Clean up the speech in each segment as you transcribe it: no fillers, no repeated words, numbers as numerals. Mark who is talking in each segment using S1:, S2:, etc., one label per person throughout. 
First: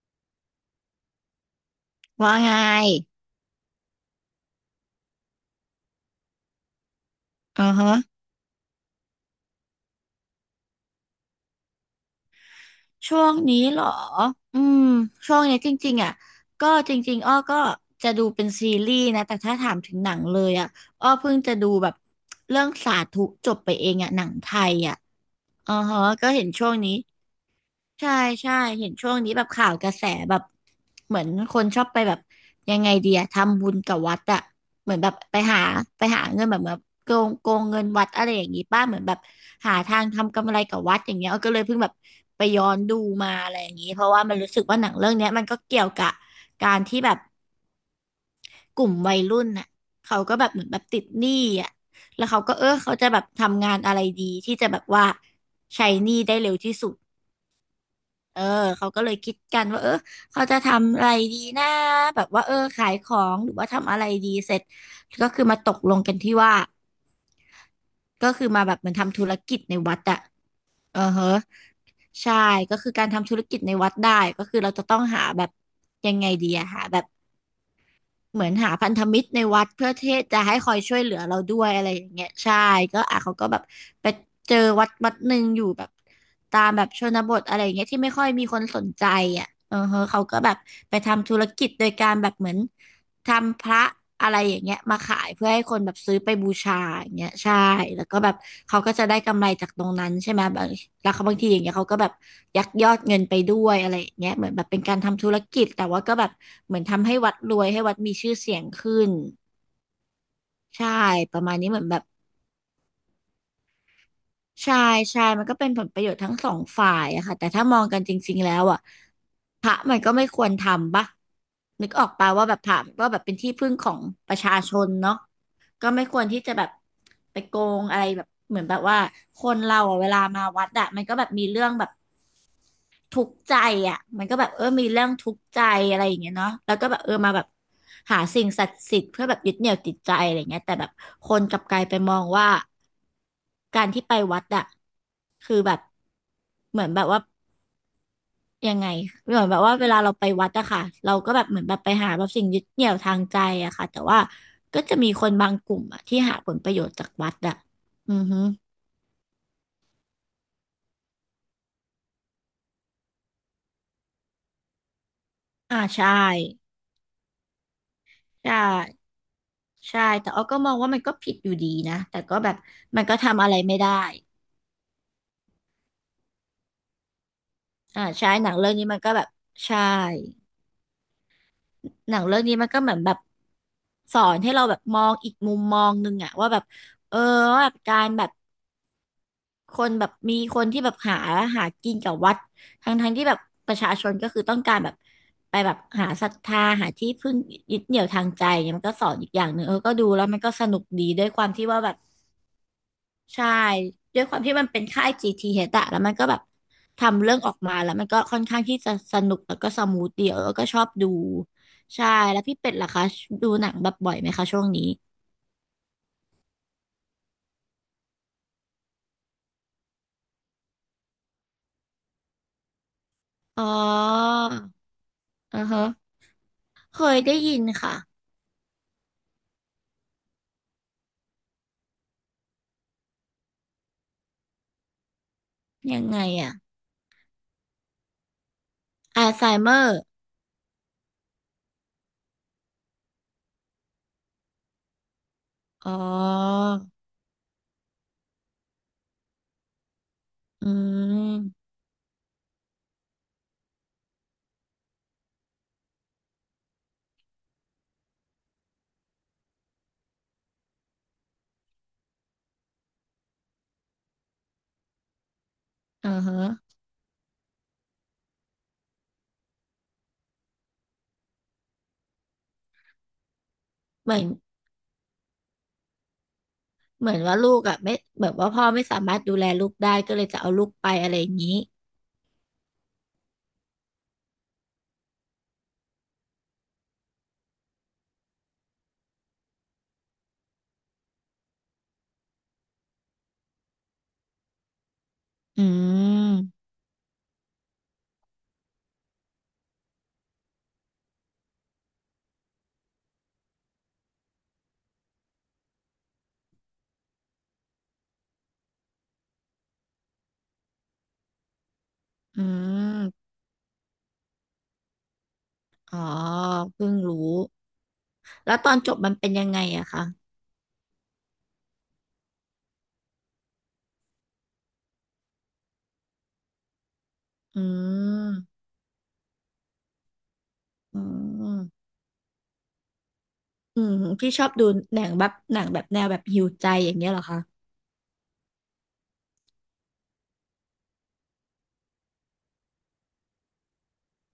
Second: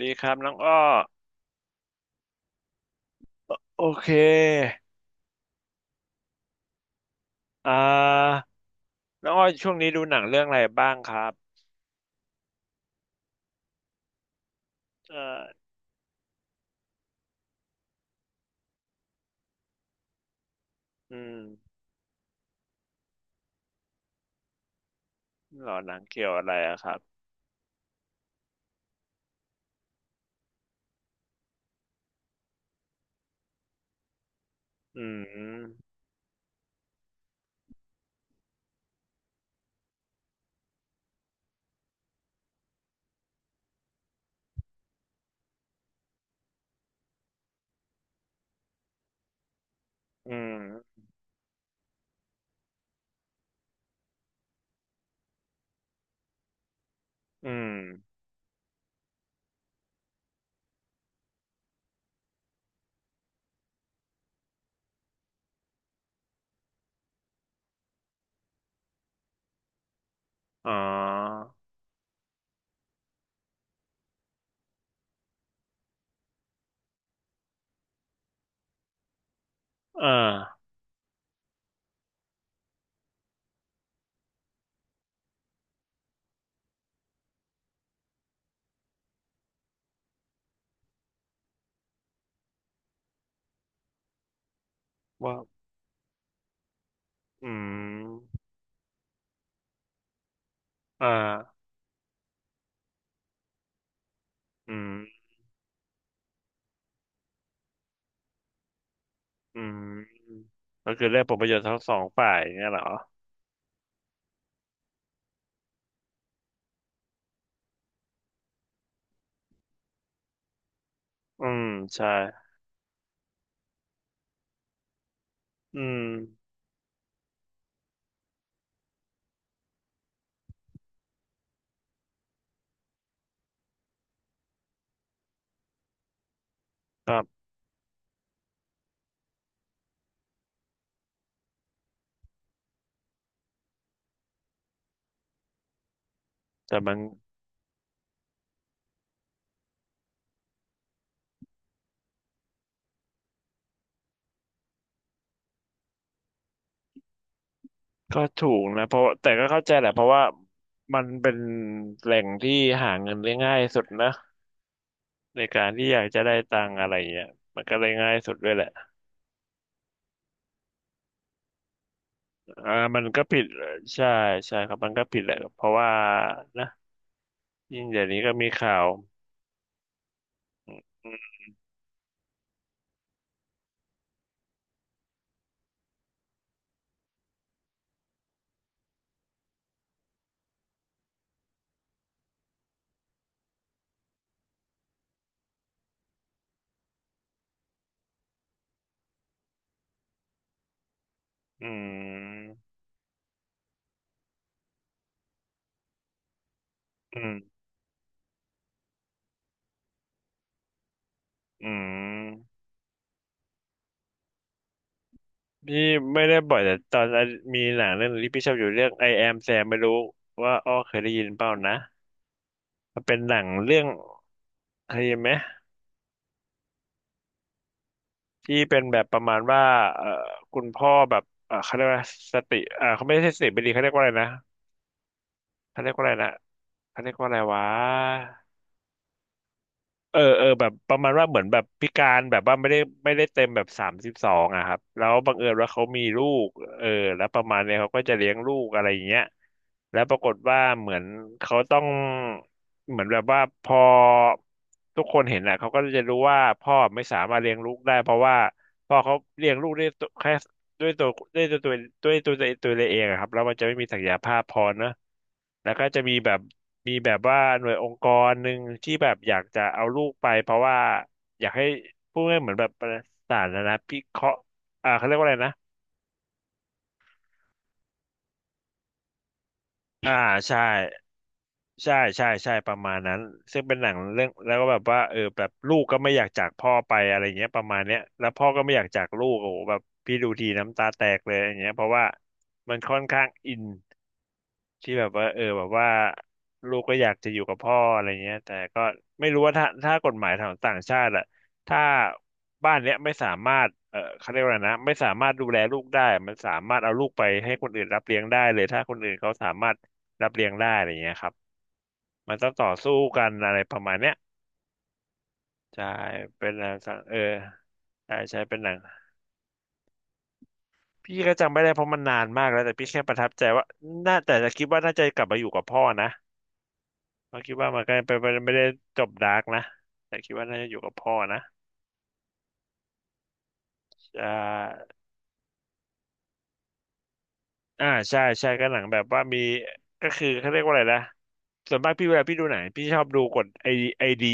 S1: ดีครับน้องอ้อ
S2: ว่าไง
S1: โอเค
S2: อื
S1: อ่
S2: อฮะ
S1: าน้องอ้อช่วงนี้ดูหนังเรื่องอะไรบ้างครับ
S2: ช่วงนี้เหรอ อืม
S1: เอ
S2: ช่วง
S1: อ
S2: เนี้ยจริงๆอ่ะ ก็จริงๆอ้อก็จะดูเป็นซีรีส์นะ แต่ถ้าถามถึงหนังเลยอ่ะอ้อ
S1: อื
S2: เพิ่
S1: ม
S2: งจะดูแบบเรื่องสาธุจบไปเองอ่ะหนังไทยอ่ะ
S1: หร
S2: อือ
S1: อหนั
S2: ฮะ
S1: งเกี่
S2: ก็
S1: ยว
S2: เห็
S1: อะ
S2: น
S1: ไร
S2: ช่วง
S1: อะค
S2: นี้
S1: รับ
S2: ใช่ใช่เห็นช่วงนี้แบบข่าวกระแสแบบเหมือนคนชอบไปแบบยังไงดีอะทำบุญกับวัดอะเหมือน
S1: อื
S2: แบบไปหา
S1: ม
S2: ไปหาเงินแบบแบบโกงเงินวัดอะไรอย่างงี้ป้าเหมือนแบบหาทางทำกำไรกับวัดอย่างเงี้ยก็เลยเพิ่งแบบไปย้อนดูมาอะไรอย่างงี้เพราะว่ามันรู้สึกว่าหนังเรื่องเนี้ยมันก็เกี่ยวกับการที่แบบกลุ่มวัยรุ่นน่ะเขา
S1: อื
S2: ก็แบบเหมือนแบบติ
S1: ม
S2: ดหนี้อะแล้วเขาก็เออเขาจะแบบทำงานอะไรดีที่จะแบบว่าใช้หนี้ได้เร็วที่สุด
S1: อืม
S2: เออเขาก็เลยคิดกันว่าเออเขาจะทำอะไรดีนะแบบว่าเออขายของหรือว่าทำอะไรดีเสร็จก็คือมาตกลงกันที่ว่าก็คือมาแบบเหมือนทำธุรกิจในวัดอะ
S1: อ๋อ
S2: เออเฮะใช่ก็คือการทำธุรกิจในวัดได้ก็คือเราจะต้องหาแบบยังไงดีอะหาแบบ เหมือนหาพันธมิตรในวัดเพื่อ
S1: อ่า
S2: ที่จะให้คอยช่วยเหลือเราด้วยอะไรอย่างเงี้ยใช่ก็อ่ะเขาก็แบบไปเจอวัดหนึ่งอยู่แบบตามแบบชนบทอะไรอย่างเงี้ยที่ไม่ค่อยมีคนสนใจอ่ะเออเฮอเขาก็แบบไปทำธุรกิจโดยการแบบเหมือน ทำพระอะไรอย่างเงี้ยมาขาย
S1: ว่า
S2: เพื่อให้คนแบบซื้อไปบูชาอย่างเงี้ย
S1: อื
S2: ใช่แล้วก็แบบ
S1: ม
S2: เขาก็จะได้กำไรจากตรงนั้นใช่ไหมบาง
S1: อ่
S2: แล้วเขาบางทีอ
S1: า
S2: ย่างเงี้ยเขาก็แบบยักยอดเงินไปด้วยอะไรอย่างเงี้ยเหมือนแบบ
S1: อื
S2: เป็น
S1: ม
S2: การทำธุรกิจแต่ว่าก็แบบเหมือนทำให้วัดรวยให้วัดมีชื่อเสียงขึ้น
S1: อืม
S2: ใช่
S1: ก็คือเรื่องผ
S2: ป
S1: ลป
S2: ระ
S1: ระโย
S2: มาณ
S1: ชน์
S2: นี้
S1: ทั้
S2: เห
S1: ง
S2: มือน
S1: ส
S2: แบ
S1: อง
S2: บ
S1: ฝ่ายเนี่ยเหรอ
S2: ใช่ใช่มันก็เป็นผลประโยชน์ทั้งสองฝ่ายอะค่ะแต่ถ้ามองกันจริงๆแล้วอะพระมันก็ไม่ควรทำปะ
S1: อืม
S2: นึกออ
S1: ใช่
S2: กปะว่าแบบพระก็แบบเป็นที่พึ่งของประชาชนเนาะ
S1: อื
S2: ก็ไม่
S1: ม
S2: ควรที่จะแบบไปโกงอะไรแบบเหมือนแบบว่าคนเราอะเวลามาวัดอะมันก็แบบมีเรื่องแบบทุกข์ใจอะมันก็แบบเออมีเรื่องทุกข์ใจอะไรอย่างเงี้ยเนาะแล้วก็แบบ
S1: ค
S2: เออ
S1: รั
S2: มาแบบ
S1: บ
S2: หาสิ่งศักดิ์สิทธิ์เพื่อแบบยึดเหนี่ยวจิตใจอะไรเงี้ยแต่แบบคนกลับกลายไปมองว่าการที่ไปวัดอะคือแบบ
S1: แต่
S2: เหมือน
S1: มัน
S2: แบบว่า ยังไงเหมือนแบบว่าเวลาเราไปวัดอะค่ะเราก็แบบเหมือนแบบไปหาแบบสิ่งยึดเหนี่ยวทางใจอะค่ะแต่ว่าก็จะมีคนบางกลุ่มอะที่หาผลประโยชน์จากวัดอะอื
S1: ก็
S2: อฮึ
S1: ถูกนะเพราะแต่ก็เข้าใจแหละเพราะว่ามันเป็นแหล่งที่หาเงินได้ง่ายสุดนะในการ
S2: อ่า
S1: ที่อยาก
S2: ใช่
S1: จะได้ตังค์อะไรเงี้ยมันก็เลยง่ายสุดด้วย
S2: ใช่
S1: แหละ
S2: ใช่แต่อ้อก็มองว่ามันก็ผิดอยู่ดีนะแต่ก็แบบ
S1: อ่ามั
S2: มั
S1: น
S2: นก็
S1: ก็ผิ
S2: ทำ
S1: ด
S2: อะไรไม่ได้
S1: ใช่ใช่ครับมันก็ผิดแหละเพราะว่านะยิ่งเดี๋
S2: อ่า
S1: ยวนี้
S2: ใช่
S1: ก็
S2: ห
S1: มี
S2: นังเรื่อ
S1: ข่า
S2: งนี้
S1: ว
S2: มันก็แบบใช่หนังเรื่องนี้มันก็เหมือนแบบสอนให้เราแบบมองอีกมุมมองหนึงอะว่าแบบเออว่าแบบการแบบ คนแบบมีคนที่แบบหากินกับวัดทั้งที่แบบประชาชนก็คือต้องการแบบไปแบบหาศรัทธาหาที่พึ่งยึดเหนี่ยวทางใจเนี่ยมันก็สอนอีกอย่างหนึ่งเออก็ดูแล้วมันก็สนุกดีด้วยความ
S1: อื
S2: ที่ว่าแบบ
S1: ม
S2: ใช่ด้วยความที่มันเป็นค่าย GTH อชอะแล้วมันก็แบบ
S1: อื
S2: ทำ
S1: ม
S2: เรื่องออกมาแล้วมันก็ค่อนข้างที่จะสนุกแล้วก็สมูทดีเออก็ชอบดู
S1: อื
S2: ใช่แล้ว
S1: ม
S2: พี่เป็ดล่ะคะดูหนังแบบบ่อยไหมคะช่วงนี้
S1: พี่ไม่ได้บ่อยแต่ตอนนั้นมีหนังเรื่องหนึงที่พี่ชอบอยู่เรื่อง I Am Sam ไม่รู้ว่าอ้อเคยได้ยินเปล่านะมันเป็นหนัง
S2: อ๋อ
S1: เรื่องเคยได้ยินไหม
S2: อือฮะเคยได้ยินค่ะ
S1: ที่เป็นแบบประมาณว่าเอ่อคุณพ่อแบบเขาเรียกว่าสติเขาไม่ใช่สติไม่ดีเขาเรียกว่าอะไรนะเขาเรียก
S2: ยั
S1: ว่า
S2: ง
S1: อะไร
S2: ไง
S1: นะ
S2: อ่ะ
S1: เขาเรียกว่าอะไรวะ
S2: อัลไซเมอร์
S1: เออเออแบบประมาณว่าเหมือนแบบพิการแบบว่าไม่ได้ไม่ได้เต็มแบบ32อะครับแล้วบังเอิญว่าเขา
S2: อ๋
S1: มีลูก
S2: อ
S1: เออแล้วประมาณเนี้ยเขาก็จะเลี้ยงลูกอะไรอย่างเงี้ยแล้วปรากฏว่า
S2: อื
S1: เหมือนเขา
S2: ม
S1: ต้อง เหมือนแบบว่าพอทุกคนเห็นอะเขาก็จะรู้ว่าพ่อไม่สามารถเลี้ยงลูกได้เพราะว่าพ่อเขาเลี้ยงลูกได้แค่ ด้วยตัวด้วยตัวตัวด้วยตัวตัวตัวเองอะครับแล้วมันจะไม่มีศักยภาพพอเนอะแล้วก็จะ
S2: อ่า
S1: มีแบ
S2: ฮะ
S1: บมีแบบว่าหน่วยองค์กรหนึ่งที่แบบอยากจะเอาลูกไปเพราะว่าอยากให้พูดง่ายๆเหมือนแบบประสาทนะนพิ
S2: เห
S1: เค
S2: มือน
S1: ราะห์อ่าเขาเรียกว่าอะไรนะ
S2: เหมือนว่าลูกอ่ะไม่แบบว่าพ่อไม่สามารถดูแลลูกได้
S1: อ่า
S2: ก็เลยจะเอา
S1: ใช่
S2: ลูกไปอะไรอย่างนี้
S1: ใช่ใช่ใช่ประมาณนั้นซึ่งเป็นหนังเรื่องแล้วก็แบบว่าเออแบบลูกก็ไม่อยากจากพ่อไปอะไรเงี้ยประมาณเนี้ยแล้วพ่อก็ไม่อยากจากลูกโอ้โหแบบพี่ดูทีน้ำตาแตกเลยอย่างเงี้ยเพราะว่ามันค่อนข้างอิน ที่แบบว่าเออ
S2: อื
S1: แบบว่า
S2: ม
S1: ลูกก็อยากจะอยู่กับพ่ออะไรเงี้ยแต่ก็ไม่รู้ว่าถ้าถ้ากฎหมายของต่างชาติอะถ้าบ้านเนี้ยไม่สามารถเออเขาเรียกว่าอะไรนะไม่สามารถดูแลลูกได้มันสามารถเอาลูกไปให้คนอื่นรับเลี้ยงได้เลยถ้าคนอื่นเขาสามารถรับเลี้ยงได้อะไรเงี้ยครับมัน
S2: อื
S1: ต้องต่อสู้กั
S2: ม
S1: นอะไรประมาณเนี้ยใช่
S2: อ๋อ
S1: เป็นหนัง
S2: เพิ่
S1: สั
S2: ง
S1: งเอ
S2: รู้
S1: อใช่ใช่
S2: แล้
S1: เป็
S2: ว
S1: นห
S2: ต
S1: นั
S2: อน
S1: ง
S2: จบมันเป็นยังไงอะคะ
S1: พี่ก็จำไม่ได้เพราะมันนานมากแล้วแต่พี่แค่ประทับใจว่าน่าแต่จะคิดว่าน่าจะกลับมาอยู่กับพ่อนะ เราคิด
S2: อื
S1: ว่ามันก็ไปไปไม่
S2: ม
S1: ได้จบดาร์กนะแต่คิดว่าน่าจะอยู่กับ
S2: อื
S1: พ่อนะ
S2: มอืม
S1: อ่
S2: พี่ชอบดู
S1: า
S2: หนังแบบหนังแบบแนวแบบหิวใจอย่างเงี้ยเหรอคะ
S1: อ่าใช่ใช่ก็หนังแบบว่ามีก็คือเขาเรียกว่าอะไรนะส่วนมากพี่เวลาพี่ดูหนังพี่ชอบดูกฎไอดี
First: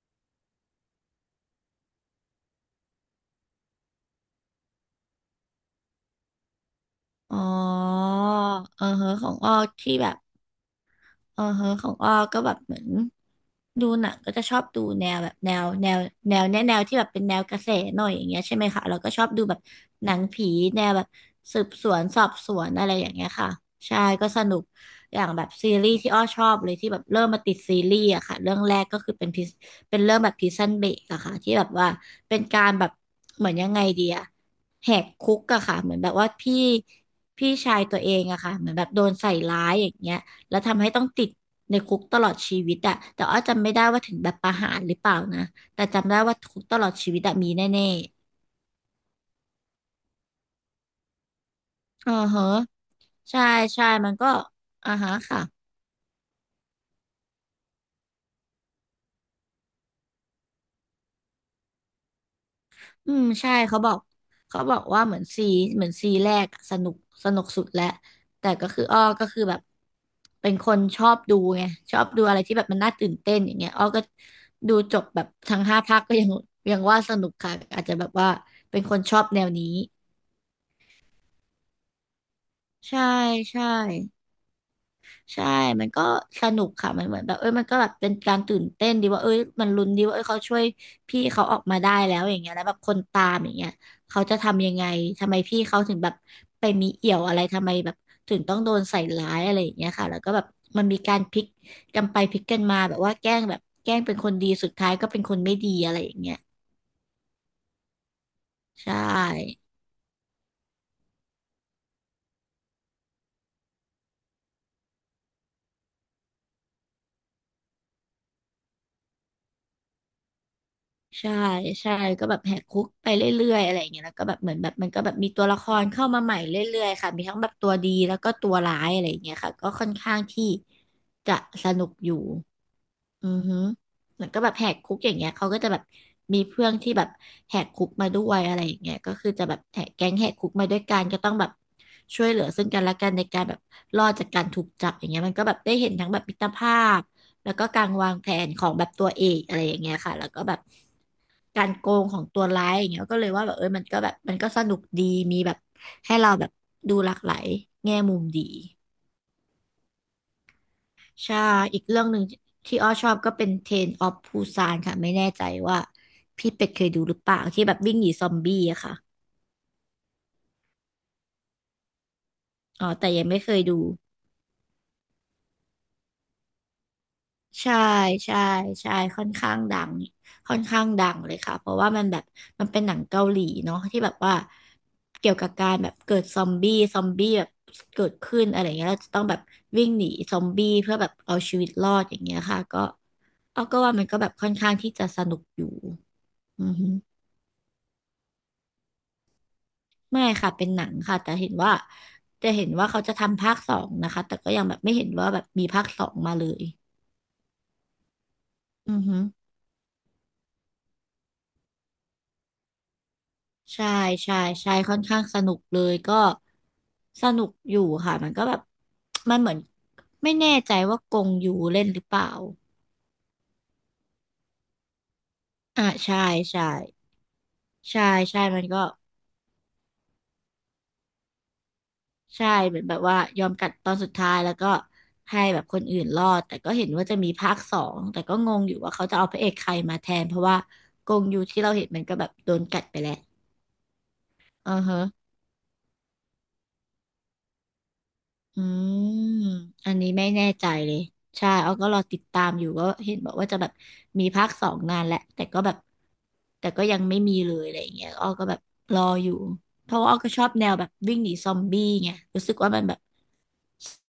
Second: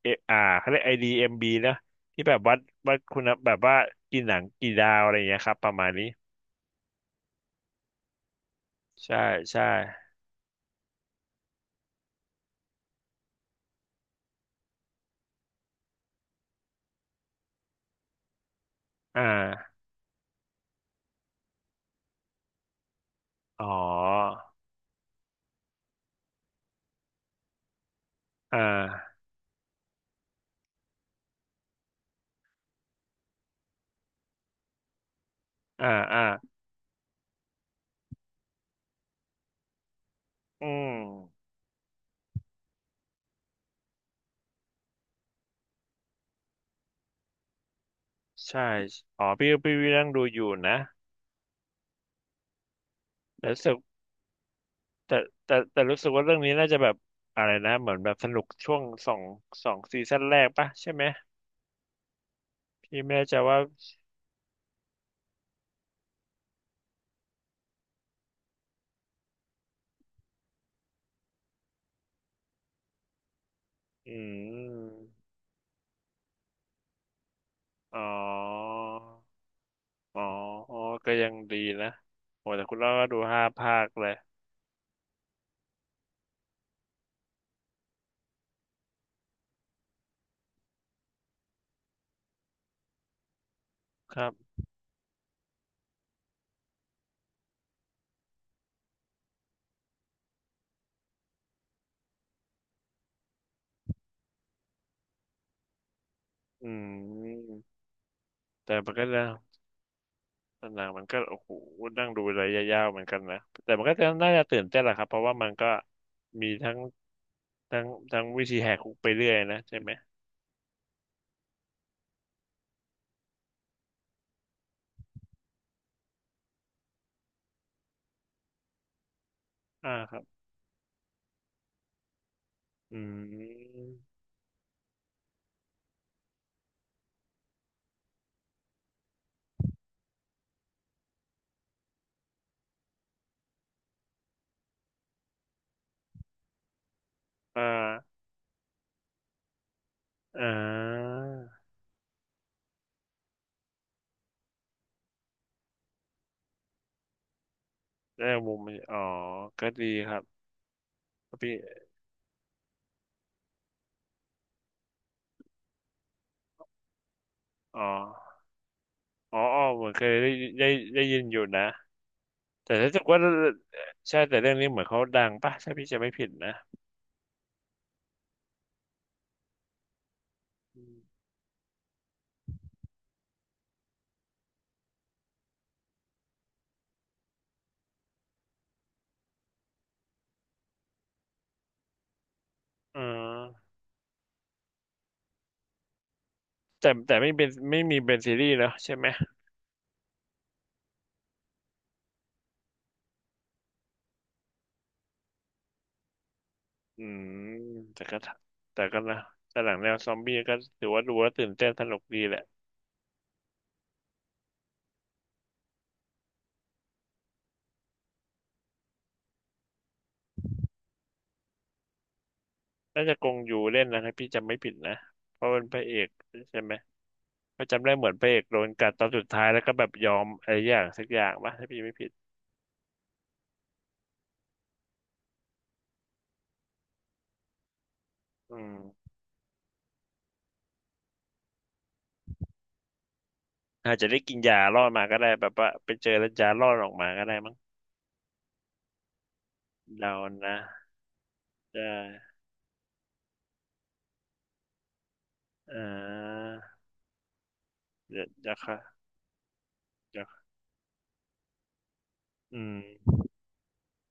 S1: เออ่าเขาเรียกไอดีเอ็มบีนะที่แบบวัดวัดคุณภาพแบบว่ากี่หนังกี่ดาวอะไรอย่างเงี้ยครับประมาณนี้
S2: อ๋อเออฮะ
S1: ใช่
S2: ของอ้อ
S1: ใช่
S2: ที่แบบ เอือเฮอของอ้อก็แบบเหมือนดูหนังก็จะชอบดูแนวแบบแนวที่แบบเป็นแนวกระแสหน่อยอย่างเงี้ยใช่ไหมคะเราก็ช
S1: อ่
S2: อบดูแบบ
S1: า
S2: หนังผีแนวแบบสืบสวนสอบสวนอะไรอย่างเงี้ยค่ะ
S1: อ๋อ
S2: ใช่ก็สนุกอย่างแบบซีรีส์ที่อ้อชอบเลยที่แบบเริ่มมาติดซีรีส์อะค่ะเรื่
S1: อ่
S2: องแรกก็คือ
S1: า
S2: เป็นพิเป็นเรื่องแบบพ i ซันเบรกอะค่ะที่แบบว่าเป็นการแบบเหมือนยังไงดีอะแหกคุกอะค่ะ
S1: อ่า
S2: เหมือนแบบ
S1: อ่า
S2: ว่าพี่ชายตัวเองอะค่ะเหมือนแบบโดนใส่ร้ายอย่างเงี้ย แล้ว
S1: อื
S2: ทำให้ต้องติด
S1: ม
S2: ในคุกตลอดชีวิตอะแต่อ้อจำไม่ได้ว่าถึงแบบประหารหรือเปล่านะแต่จำได้ว่าคุกตลอดชีวิตอะมีแน่
S1: ใช่อ๋อพี่พี่นั่งดูอยู่นะ
S2: ๆอ่าฮะใช่
S1: แล้วรู้สึก
S2: ใช่มันก็อ่าฮะ
S1: แต่
S2: ค่ะ
S1: แต่รู้สึกว่าเรื่องนี้น่าจะแบบอะไรนะเหมือนแบบสนุกช่วงสองซีซั่นแรกปะใช่ไหมพี่
S2: อื
S1: ไม่
S2: ม
S1: แน่ใจ
S2: ใช่
S1: ว่า
S2: เขาบอกว่าเหมือนซีเหมือนซีแรกอะสนุก สนุกสุดแล้วแต่ก็คืออ้อก็คือแบบเป็นคนชอบดูไงชอบดูอะไรที่แบบมันน่าตื่นเต้นอย่างเงี้ยอ้อก็
S1: อื
S2: ดูจบแบบ
S1: ม
S2: ทั้งห้าภาคก็ยังว่าสนุกค่ะอาจจะ
S1: อ๋อ
S2: แบบว่าเป็นคนชอบแนวนี้
S1: อ๋ออ๋อก็ยังดีนะโอ้แต่คุณเล่า
S2: ใช่
S1: ก็ดูห้า
S2: ใช่
S1: ภาคเลย
S2: ใช่มันก็สนุกค่ะมันเหมือนแบบเอ้ยมันก็แบบเป็นการตื่นเต้นดีว่าเอ้ยมันลุ้นดีว่าเอ้ยเขาช่วยพี่เขาออกมาได้แล้วอย่างเงี้ยแล้วแบบคนตามอย่างเงี้ย
S1: ค
S2: เขา
S1: รั
S2: จะ
S1: บ
S2: ทำยังไงทำไมพี่เขาถึงแบบไปมีเอี่ยวอะไรทำไมแบบถึงต้องโดนใส่ร้ายอะไรอย่างเงี้ยค่ะแล้วก็แบบมันมีการพลิกกันไปพลิกกันมาแบบว่าแกล้งเป็นคนดีสุดท้ายก็เป็นคนไม่ดีอะไรอย่างเงี้ย
S1: อืมแต่มั
S2: ใช่
S1: นก็นะหนังมันก็โอ้โหนั่งดูระยะยาวเหมือนกันนะแต่มันก็จะน่าจะตื่นเต้นแหละครับเพราะว่ามันก็มีทั้งทั้งวิธีแหกคุกไปเรื่อยนะใช่ไหม
S2: ใช่ใช่ก็แบบแหกคุกไปเรื่อยๆอะไรอย่างเงี้ยแล้วก็แบบเหมือนแบบมันก็แบบมีตัวละครเข้ามาใหม่เรื่อยๆค่ะ มีทั้งแบบตัวดีแล้วก็ตัวร้ายอะไรอย่างเงี้ยค่ะ ก็ค่อ
S1: อ่า
S2: น
S1: ค
S2: ข้า
S1: รั
S2: ง
S1: บ
S2: ที่จะสนุกอยู่
S1: อื
S2: อือฮึ
S1: ม
S2: แล้วก็แบบแหกคุกอย่างเงี้ยเขาก็จะแบบมีเพื่อนที่แบบแหกคุกมาด้วยอะไรอย่างเงี้ยก็คือจะแบบแหกแก๊งแหกคุกมาด้วยกันก็ต้องแบบช่วยเหลือซึ่งกันและกันในการแบบรอดจากการถูกจับอย่างเงี้ยมันก็แบบได้เห็นทั้งแบบมิตรภาพแล้ว
S1: อ่
S2: ก็การวาง
S1: า
S2: แผนของแบบตัวเอกอะไรอย่างเงี้ยค่ะแล้วก็
S1: อ่
S2: แบบ
S1: า
S2: การโกงของตัวร้ายอย่างเงี้ยก็เลยว่าแบบเออมันก็แบบมันก็สนุกดีมีแบบให้เราแบบดูหลากหลายแง่มุม
S1: ได้
S2: ดี
S1: มุมมันอ๋อก็ดีครับ
S2: ใช่
S1: พี่
S2: อีกเรื่องหนึ่งที่อ้อชอบก็เป็นเทรนออฟปูซานค่ะไม่แน่ใจว่าพี่เป็ดเคยดูหรือเปล่าที่แบบ
S1: อ๋อ
S2: วิ่งหนีซอมบี้อะค่ะ
S1: อ๋ออ๋อเหมือนเคยได้ได้ยินอยู่นะแต่
S2: อ๋อ
S1: รู้สึก
S2: แต่
S1: ว่า
S2: ยังไม่เคยดู
S1: ใช่แต่เรื่องนี้เหมือนเขาดังป่ะถ้าพี่จะไม่ผิดนะ
S2: ใช่ใช่ใช่ค่อนข้างดังค่อน
S1: อื
S2: ข้าง
S1: ม
S2: ดังเลยค่ะเพราะว่ามันแบบมันเป็นหนังเกาหลีเนาะที่แบบว่าเกี่ยวกับการแบบเกิดซอมบี้แบบเกิดขึ้นอะไรเงี้ยเราจะต้องแบบวิ่งหนีซอมบี้เพื่อแบบเอาชีวิตรอดอย่างเงี้ยค่ะก็
S1: อ๋อ
S2: เอาก็ว่ามันก็แบบค่อนข้างที่จะสนุกอยู่อือฮึ
S1: แต่ไม่เป็นไม่มีเป็นซีรีส์แล้วใช่ไหม
S2: ไม่ค่ะเป็นหนังค่ะแต่เห็นว่าจะเห็นว่าเขาจะทำภาคสองนะคะแต่ก็ยังแบบไม่เห็นว่าแบบมีภาคสองมาเลย
S1: อืมแต่ก็แต่
S2: อื
S1: ก็
S2: อ
S1: นะ
S2: ฮึ
S1: แต่หลังแนวซอมบี้ก็ถือว่าดูแล้วตื่นเต้นสนุกดีแหละ
S2: ใช่ใช่ใช่ค่อนข้างสนุกเลยก็สนุกอยู่ค่ะมันก็แบบมันเหมือนไม่แน่ใจว่ากงยูเล่นหรือเปล่า
S1: น่าจะกงอยู่เล่นนะถ้าพี่จำไม่ผิดนะเพราะเป็นพระ
S2: อ่า
S1: เอก
S2: ใช่
S1: ใช่
S2: ใช่
S1: ไหม ก็จำได้
S2: ใช่
S1: เหมือนพระเอ
S2: ใช่
S1: กโด
S2: มัน
S1: น
S2: ก็
S1: กัดตอนสุดท้ายแล้วก็แบบยอมอะไรอย่างสักอย่างปะถ้าพี่ไม่ผิด
S2: ใช่เหมือนแบบว่ายอมกัดตอนสุดท้ายแล้วก็ให้แบบคนอื่นรอดแต่ก็เห็นว่าจะมีภาคสองแต่ก็ง
S1: อื
S2: งอยู่ว่าเขา
S1: ม
S2: จะเอาพระเอกใครมาแทนเพราะว่ากงยูที่เราเห็นมันก็แบบโดนกัดไปแล้ว
S1: อาจจะได้กินยา
S2: อื
S1: ร
S2: อ
S1: อด
S2: ฮะ
S1: มาก็ได้แบบว่าไปเจอแล้วยารอดออกมาก็ได้มั้ง
S2: อืม อันนี้
S1: เรา
S2: ไม่แน่
S1: นะ
S2: ใจเลย ใช่เอา
S1: ได้
S2: ก็รอติดตามอยู่ก็เห็นบอกว่าจะแบบมีภาคสองนานแหละ แต่ก็แบบ
S1: อ่า
S2: แต่ก็ยังไม่มีเลยอะไรอย่างเงี้ย
S1: เดี๋ย
S2: อ้
S1: ว
S2: อก็
S1: จะ
S2: แบบ
S1: ค่ะ
S2: รออยู่ เพราะว่าอ้อ
S1: เดี๋ยว
S2: ก็ชอบแนวแบบวิ่งหนีซอมบี้ไงรู้สึก
S1: อื
S2: ว่ามันแบบ
S1: ม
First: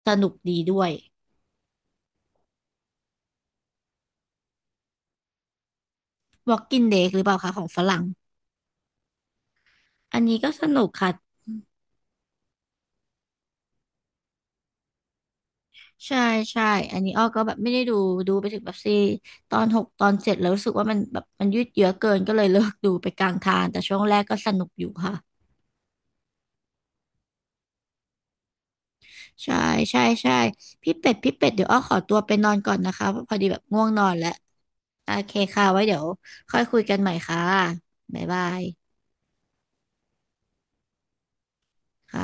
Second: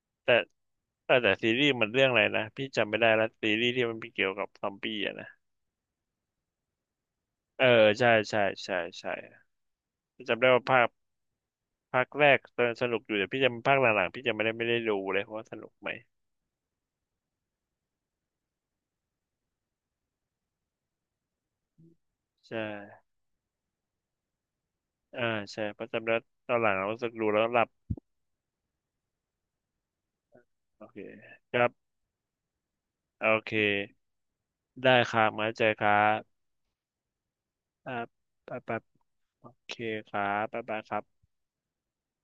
S2: สนุ
S1: แต่
S2: กดีด้วย
S1: แต่ซีรีส์มันเรื่องอะไรนะพี่จำไม่ได้แล้วซีรีส์ที่มันเกี่ยวกับซอมบี้อะนะ
S2: Walking Dead หรือเปล่าคะข
S1: เออ
S2: องฝรั่ง
S1: ใช่ใช่ใช่ใช่
S2: อันนี้
S1: จำได้
S2: ก็
S1: ว่า
S2: ส
S1: ภา
S2: นุ
S1: ค
S2: กค่ะ
S1: ภาคแรกตอนสนุกอยู่แต่พี่จำภาคหลังๆพี่จำไม่ได้ไม่ได้ดูเลยเพราะว่าสนุกไหม
S2: ใช่ใช่อันนี้อ้อก็แบบไม่ได้ดูดูไปถึงแบบซีตอนหกตอนเจ็ดแล้วรู้สึกว่ามันแบบมันยืดเยื้อเกินก็เลย
S1: ใช่
S2: เลิกดูไปกลางทางแต่ช่วงแรกก็สนุกอยู่
S1: อ่า
S2: ค่ะ
S1: ใช่ประจำแล้วตอนหลังเรารู้สึกดูแล้วหลับ
S2: ใช่ใช่ใช่
S1: โอ
S2: พี่
S1: เค
S2: เป็ดพี่เป็ด
S1: ค
S2: เดี๋
S1: รั
S2: ยว
S1: บ
S2: อ้อขอตัวไปนอนก่อนนะคะเพ
S1: โอ
S2: ราะพอดี
S1: เค
S2: แบบง่วงนอนแล้ว
S1: ได้
S2: โอ
S1: ครับ
S2: เค
S1: มาเจ
S2: ค่ะ
S1: อ
S2: ไว้
S1: ครั
S2: เดี๋ยว
S1: บ
S2: ค่อยคุยกันใหม่ค่ะ
S1: อ่า
S2: บ๊ายบา
S1: ไป
S2: ย
S1: ไปโอเคครับบ๊ายบายครับ
S2: ค่ะ